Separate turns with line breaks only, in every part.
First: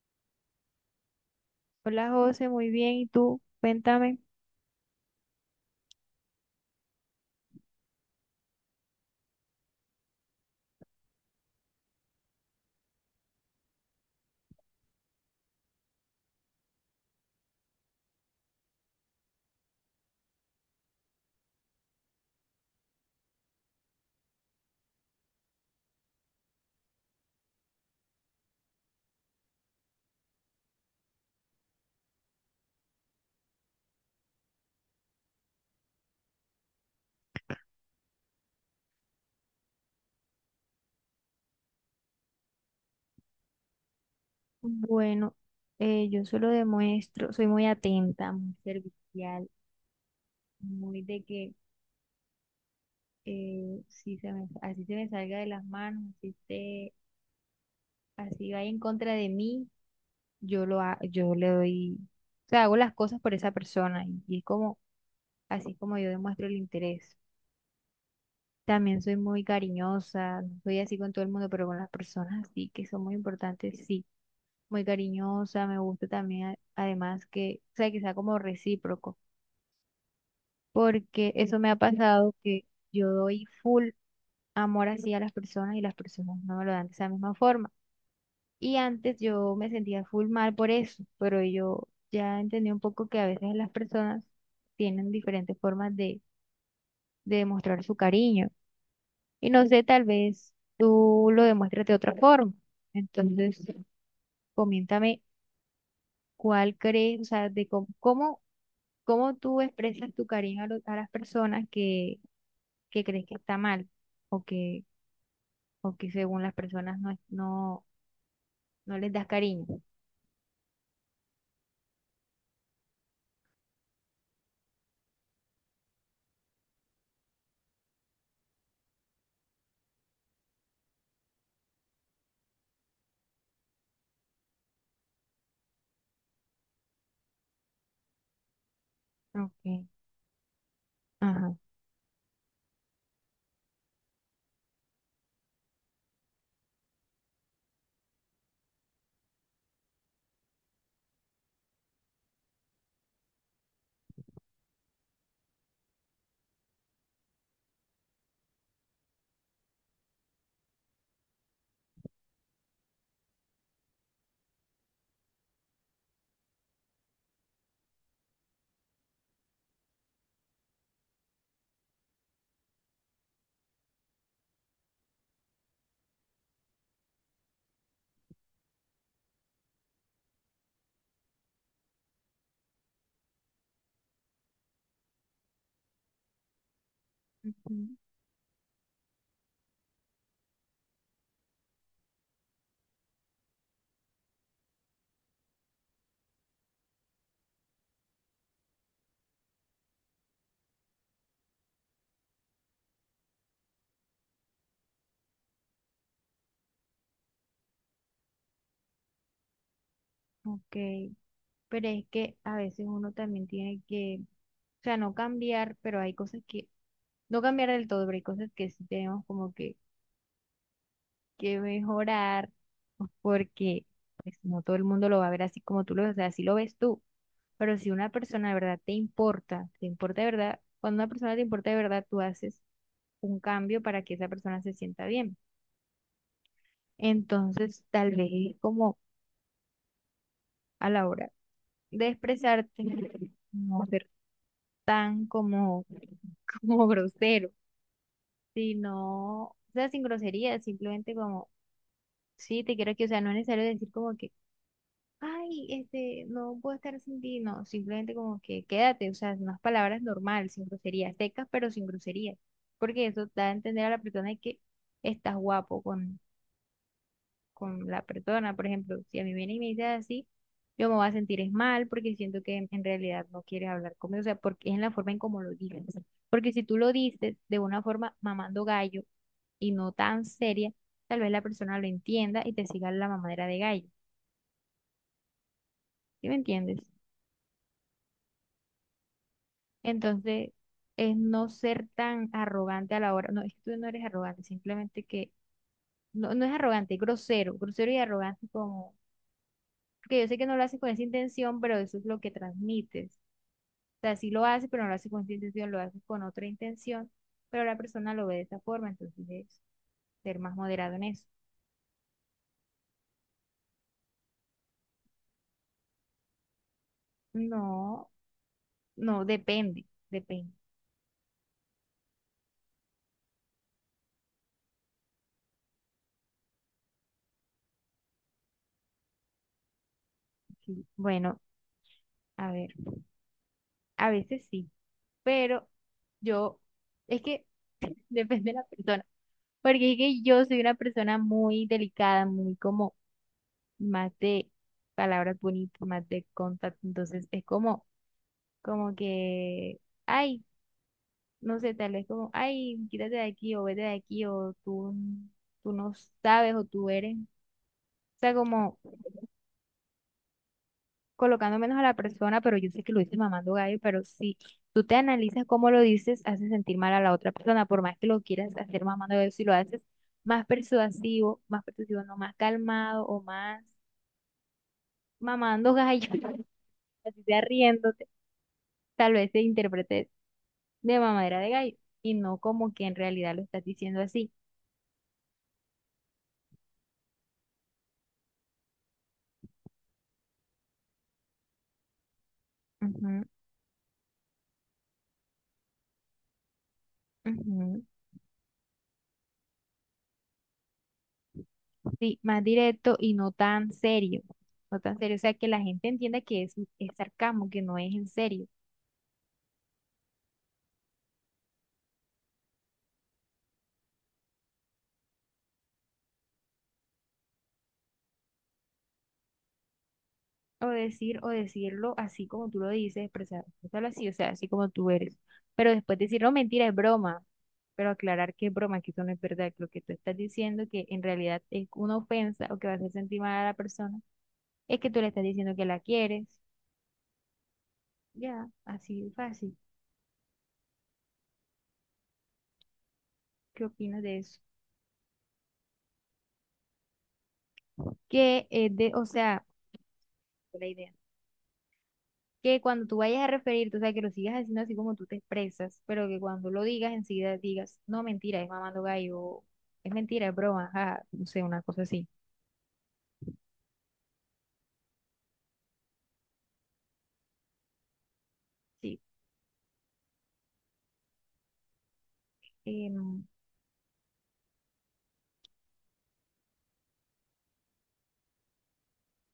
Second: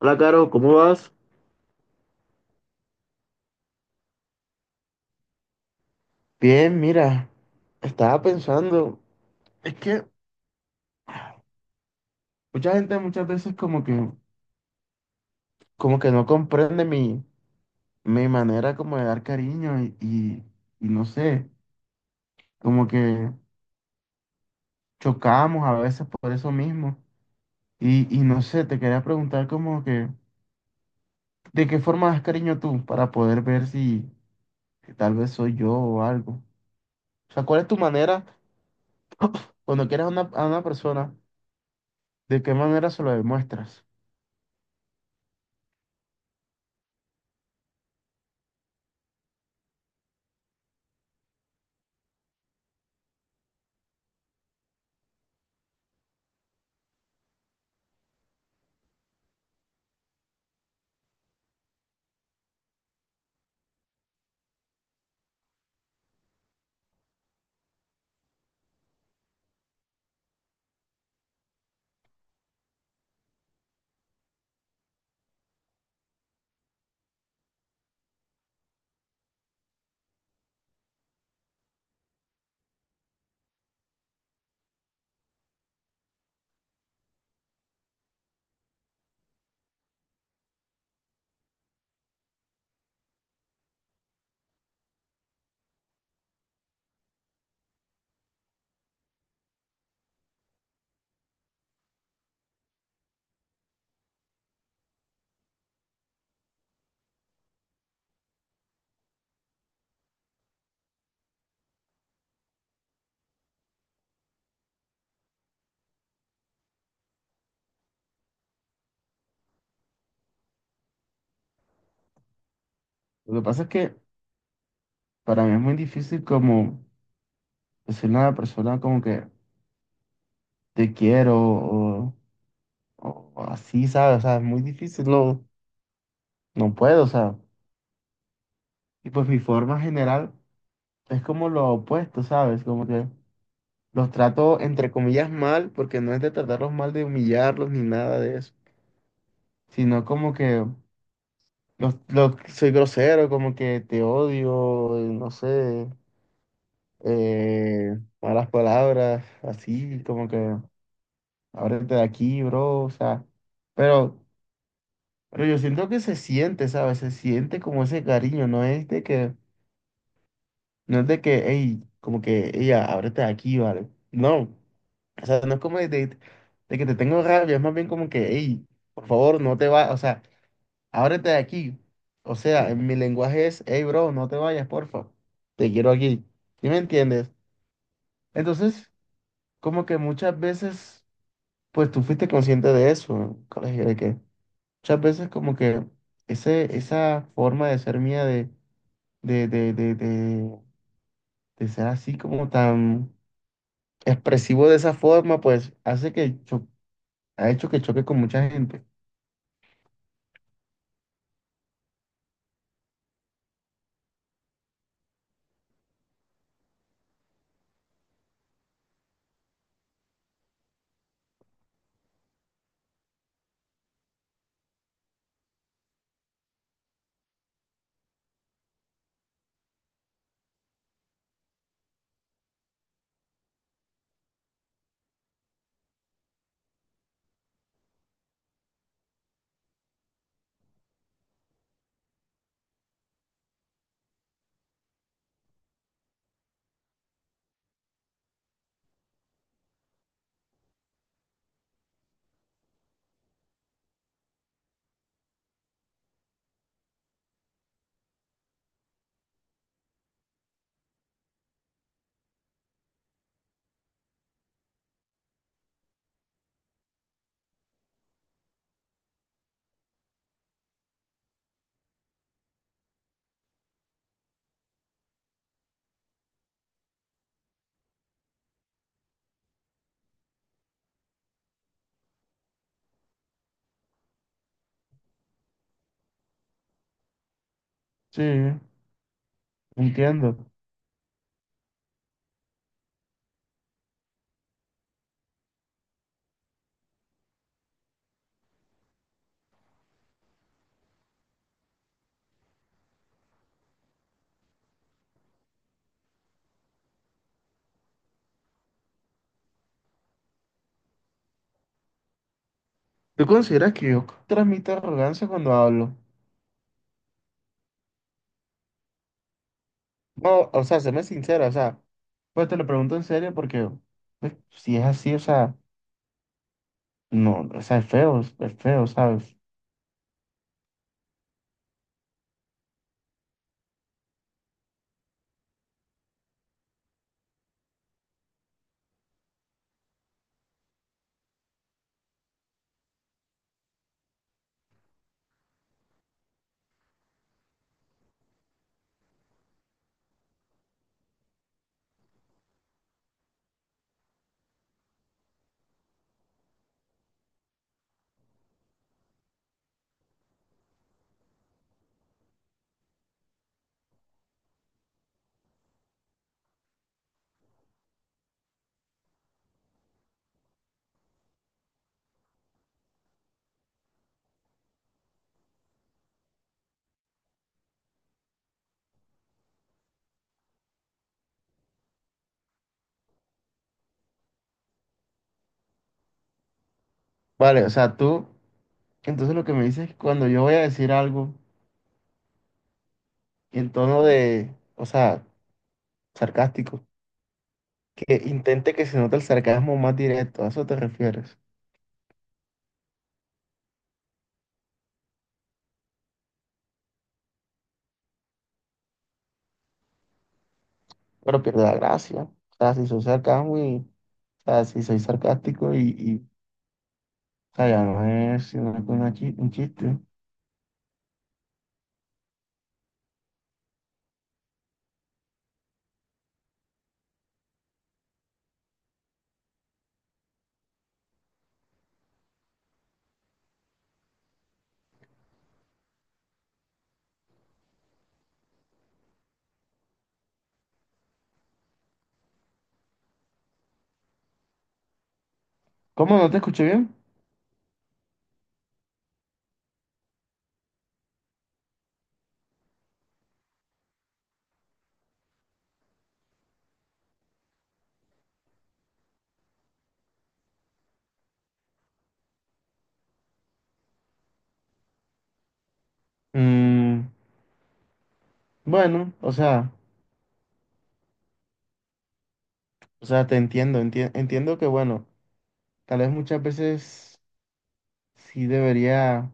Hola, Caro, ¿cómo vas?
Hola José, muy bien. ¿Y tú? Cuéntame.
Bien, mira, estaba pensando, es que mucha gente muchas veces como que no comprende mi manera como de dar cariño y no sé, como que chocamos a veces por eso mismo. Y no sé, te quería preguntar como que, ¿de qué forma das cariño tú para poder ver si tal vez soy yo o algo? O sea, ¿cuál es tu manera cuando quieres a una persona, de qué manera se lo demuestras?
Bueno, yo solo demuestro, soy muy atenta, muy servicial, muy de que si se me, así se me salga de las manos, así esté, así vaya en contra de mí, yo le doy, o sea, hago las cosas por esa persona y es como así como yo demuestro el interés. También soy muy cariñosa, no soy así con todo el mundo, pero con las personas sí que son muy importantes, sí. Muy cariñosa, me gusta también además que, o sea, que sea como recíproco, porque eso me ha pasado que yo doy full amor así a las personas y las personas no me lo dan de esa misma forma. Y antes yo me sentía full mal por eso, pero yo ya entendí un poco que a veces las personas tienen diferentes formas de demostrar su cariño. Y no sé, tal vez tú lo demuestras de otra forma. Entonces, coméntame cuál crees, o sea, de cómo ¿cómo tú expresas tu cariño a, a las personas que crees que está mal o que, o que según las personas no, no, no les das cariño?
Lo que pasa es que para mí es muy difícil como decirle a una persona como que te quiero o, o así, ¿sabes? O sea, es muy difícil, no, no puedo, o sea. Y pues mi forma
Okay.
general es como
Ajá.
lo opuesto, ¿sabes? Como que los trato entre comillas mal, porque no es de tratarlos mal, de humillarlos ni nada de eso, sino como que los- soy grosero, como que te odio, no sé, malas palabras, así, como que ábrete de aquí, bro, o sea, pero, pero yo siento que se siente, ¿sabes? Se siente como ese cariño, no es de que, hey, como que, ella, ábrete de aquí, ¿vale? No, o sea, no es como de que te tengo rabia, es más bien como que, hey, por favor, no te vayas, o sea, ábrete de aquí, o sea, en mi lenguaje es, hey, bro, no te vayas, porfa, te quiero aquí, ¿sí me entiendes?
Ujú.
Entonces, como que muchas veces, pues tú fuiste consciente de eso, ¿no? Colegio, de que muchas veces como que esa forma de ser mía de, de, de, de, de ser así como tan expresivo de esa forma, pues ha hecho que choque con mucha gente.
Ok. Pero es que a veces uno también tiene que, o sea, no cambiar, pero hay cosas que, no cambiar del todo, pero hay cosas que sí tenemos como que mejorar, porque pues no todo el mundo lo va a ver así como tú lo ves, o sea, así lo ves tú. Pero si una persona de verdad te importa de verdad, cuando una persona te importa de verdad, tú haces un cambio para que esa persona se sienta bien. Entonces, tal vez es como a la hora de expresarte, no ser tan como, como grosero, sino, o sea, sin grosería, simplemente como, sí, te quiero aquí, o sea, no es necesario decir como que ay, este, no puedo estar sin ti, no, simplemente como que quédate, o sea, unas palabras normales, sin groserías, secas, pero sin groserías, porque eso da a entender a la persona de que estás guapo con la persona, por ejemplo, si a mí viene y me dice así, yo me voy a sentir es mal, porque siento que en realidad no quieres hablar conmigo, o sea, porque es en la forma en cómo lo dices. Porque si tú lo dices de una forma mamando gallo y no tan seria, tal vez la persona lo entienda y te siga la mamadera de gallo, ¿sí me entiendes?
Sí, entiendo.
Entonces, es no ser tan arrogante a la hora. No, es que tú no eres arrogante, simplemente que no, no es arrogante, es grosero, grosero y arrogante como, porque yo sé que no lo haces con esa intención, pero eso es lo que transmites. O sea, sí lo haces, pero no lo haces con esa intención, lo haces con otra intención, pero la persona lo ve de esa forma, entonces es ser más moderado en eso.
¿Tú consideras que yo transmito arrogancia cuando hablo?
No, no, depende,
No,
depende.
o sea, séme sincera, o sea, pues te lo pregunto en serio porque pues, si es así, o sea, no, o sea, es feo, ¿sabes?
Sí. Bueno, a ver, a veces sí, pero yo, es que depende de la persona. Porque es que yo soy una persona muy delicada, muy como más de palabras bonitas, más de contacto. Entonces es como, como que, ay, no sé, tal vez como, ay, quítate de aquí o vete de aquí o tú no sabes o tú eres. O sea, como colocando menos a la persona, pero yo sé que lo dices mamando gallo, pero si tú te analizas cómo lo dices, hace sentir mal a la otra persona, por más que lo quieras hacer mamando gallo, si lo haces más persuasivo, no más calmado o más mamando gallo, así sea riéndote, tal vez se interprete de mamadera de gallo y no como que en realidad lo estás diciendo así.
Vale, o sea, tú, entonces lo que me dices es que cuando yo voy a decir algo en tono de, o sea, sarcástico,
Ujú, ujú.
que intente que se note el sarcasmo más directo, a eso te refieres,
Sí, más directo y no tan serio, no tan serio, o sea, que la gente entienda que es sarcasmo, que no es en serio.
pero pierde la gracia, o sea, si soy sarcasmo y, o sea, si soy sarcástico y o sea, ya no es sino que un chiste.
O decir, o decirlo así como tú lo dices, expresarlo así, o sea, así como tú eres. Pero después decir, no, mentira, es broma. Pero aclarar que es broma, que eso no es verdad, que lo que tú estás diciendo, que en realidad es una ofensa o que va a hacer sentir mal a la persona. Es que tú le estás diciendo que la quieres. Ya, así de fácil. ¿Qué opinas de eso?
¿Cómo no te escuché bien?
Que, de, o sea, la idea. Que cuando tú vayas a referirte, o sea, que lo sigas haciendo así como tú te expresas, pero que cuando lo digas, enseguida digas, no, mentira, es mamando gallo, o es mentira, es broma, ajá, no sé, una cosa así.
Mm,
Sí,
bueno, o
em,
sea, te entiendo, entiendo que, bueno, tal vez muchas veces sí debería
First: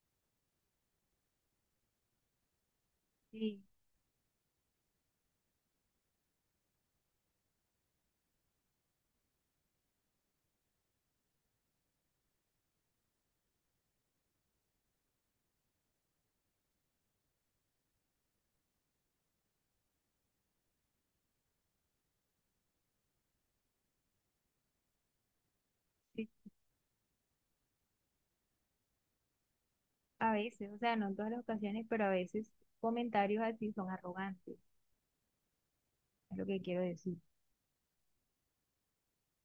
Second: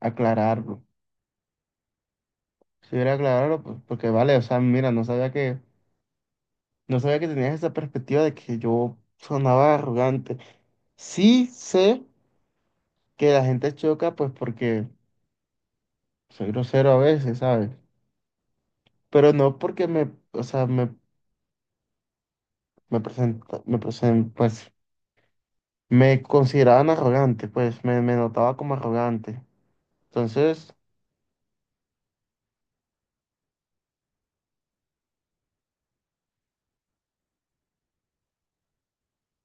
aclararlo, si debería aclararlo,
sí,
pues, porque vale, o sea, mira, no sabía que tenías esa perspectiva de que yo sonaba arrogante. Sí sé que la gente choca, pues porque soy grosero a veces, ¿sabes? Pero no porque me presenta, pues me
sí,
consideraban arrogante, pues me notaba como arrogante.
a veces,
Entonces,
o sea, no en todas las ocasiones, pero a veces comentarios así son arrogantes, es lo que quiero decir.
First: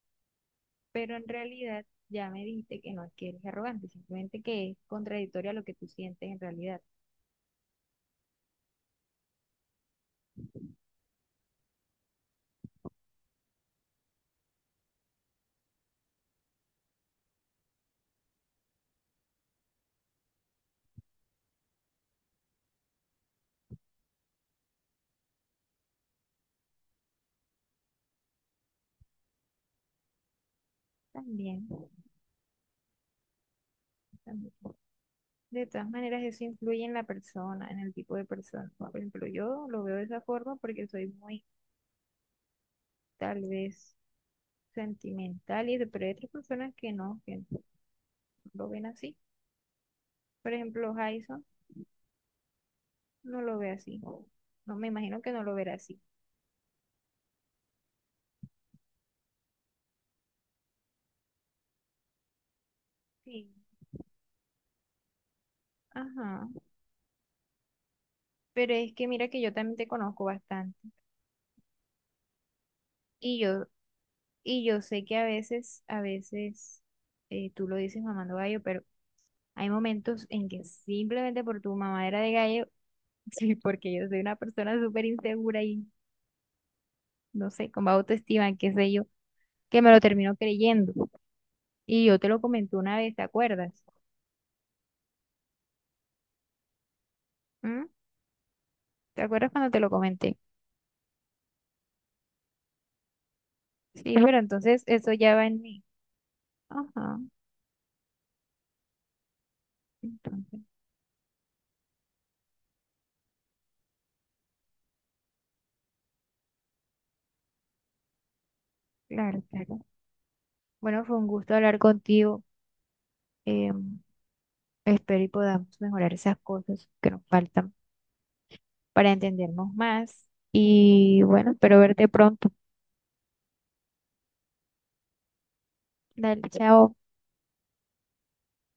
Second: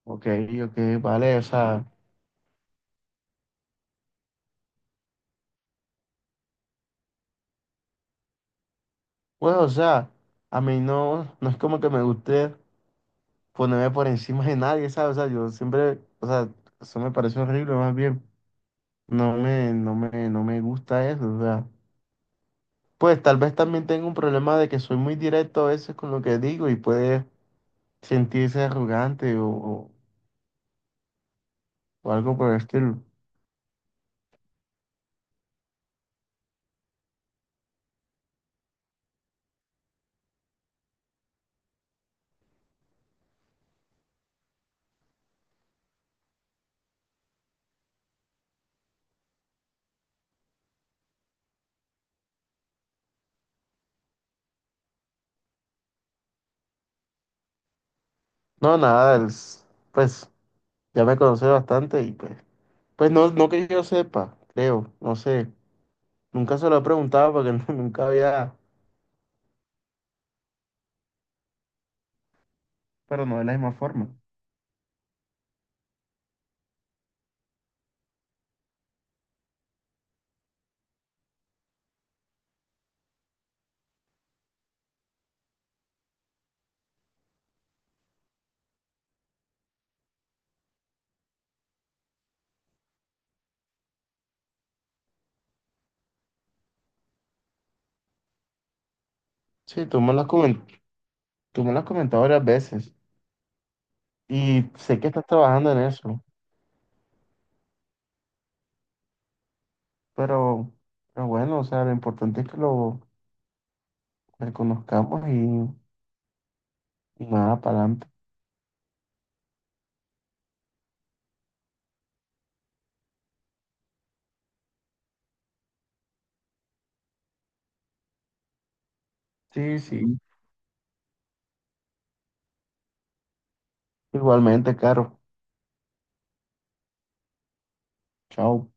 ok, ok,
Pero en
vale, o
realidad
sea,
ya me dijiste que no es que eres arrogante, simplemente que es contradictorio a lo que tú sientes en realidad.
pues, o sea, a mí no, no es como que me guste ponerme por encima de nadie, ¿sabes? O sea, yo siempre, o sea, eso me parece horrible, más bien. No me gusta eso, o sea, pues tal vez también tengo un problema de que soy muy directo a veces con lo que digo y puede sentirse arrogante
También,
o algo por el estilo.
también. De todas maneras, eso influye en la persona, en el tipo de persona. Por ejemplo, yo lo veo de esa forma porque soy muy, tal vez, sentimental y eso, pero hay otras personas que no lo ven así. Por ejemplo, Jason no lo ve así. No me imagino que no lo verá así.
No, nada, pues ya me conoce bastante y pues, pues no,
Sí.
no que yo sepa, creo, no sé,
Ajá.
nunca se lo he preguntado porque nunca había,
Pero es que mira que yo también te conozco bastante.
pero
Y
no de la
yo.
misma forma.
Y yo sé que a veces tú lo dices mamando gallo, pero hay momentos en que simplemente por tu mamadera de gallo, sí, porque yo soy una persona súper insegura y no sé, con baja autoestima, qué sé yo, que me lo termino creyendo. Y yo te lo comenté una vez, ¿te acuerdas? ¿Mm? ¿Te acuerdas cuando te
Sí,
lo comenté?
tú me lo has comentado varias veces
Sí, pero
y
entonces
sé que
eso
estás
ya va en
trabajando en
mí.
eso,
Ajá, entonces,
pero, pero bueno, o sea, lo importante es que lo reconozcamos y nada, para adelante.
claro, claro. Bueno, fue un gusto hablar contigo. em, espero y podamos mejorar esas cosas que nos faltan, para entendernos
Sí, sí.
más. Y bueno, espero verte pronto.
Igualmente, Caro.
Dale, chao.
Chao.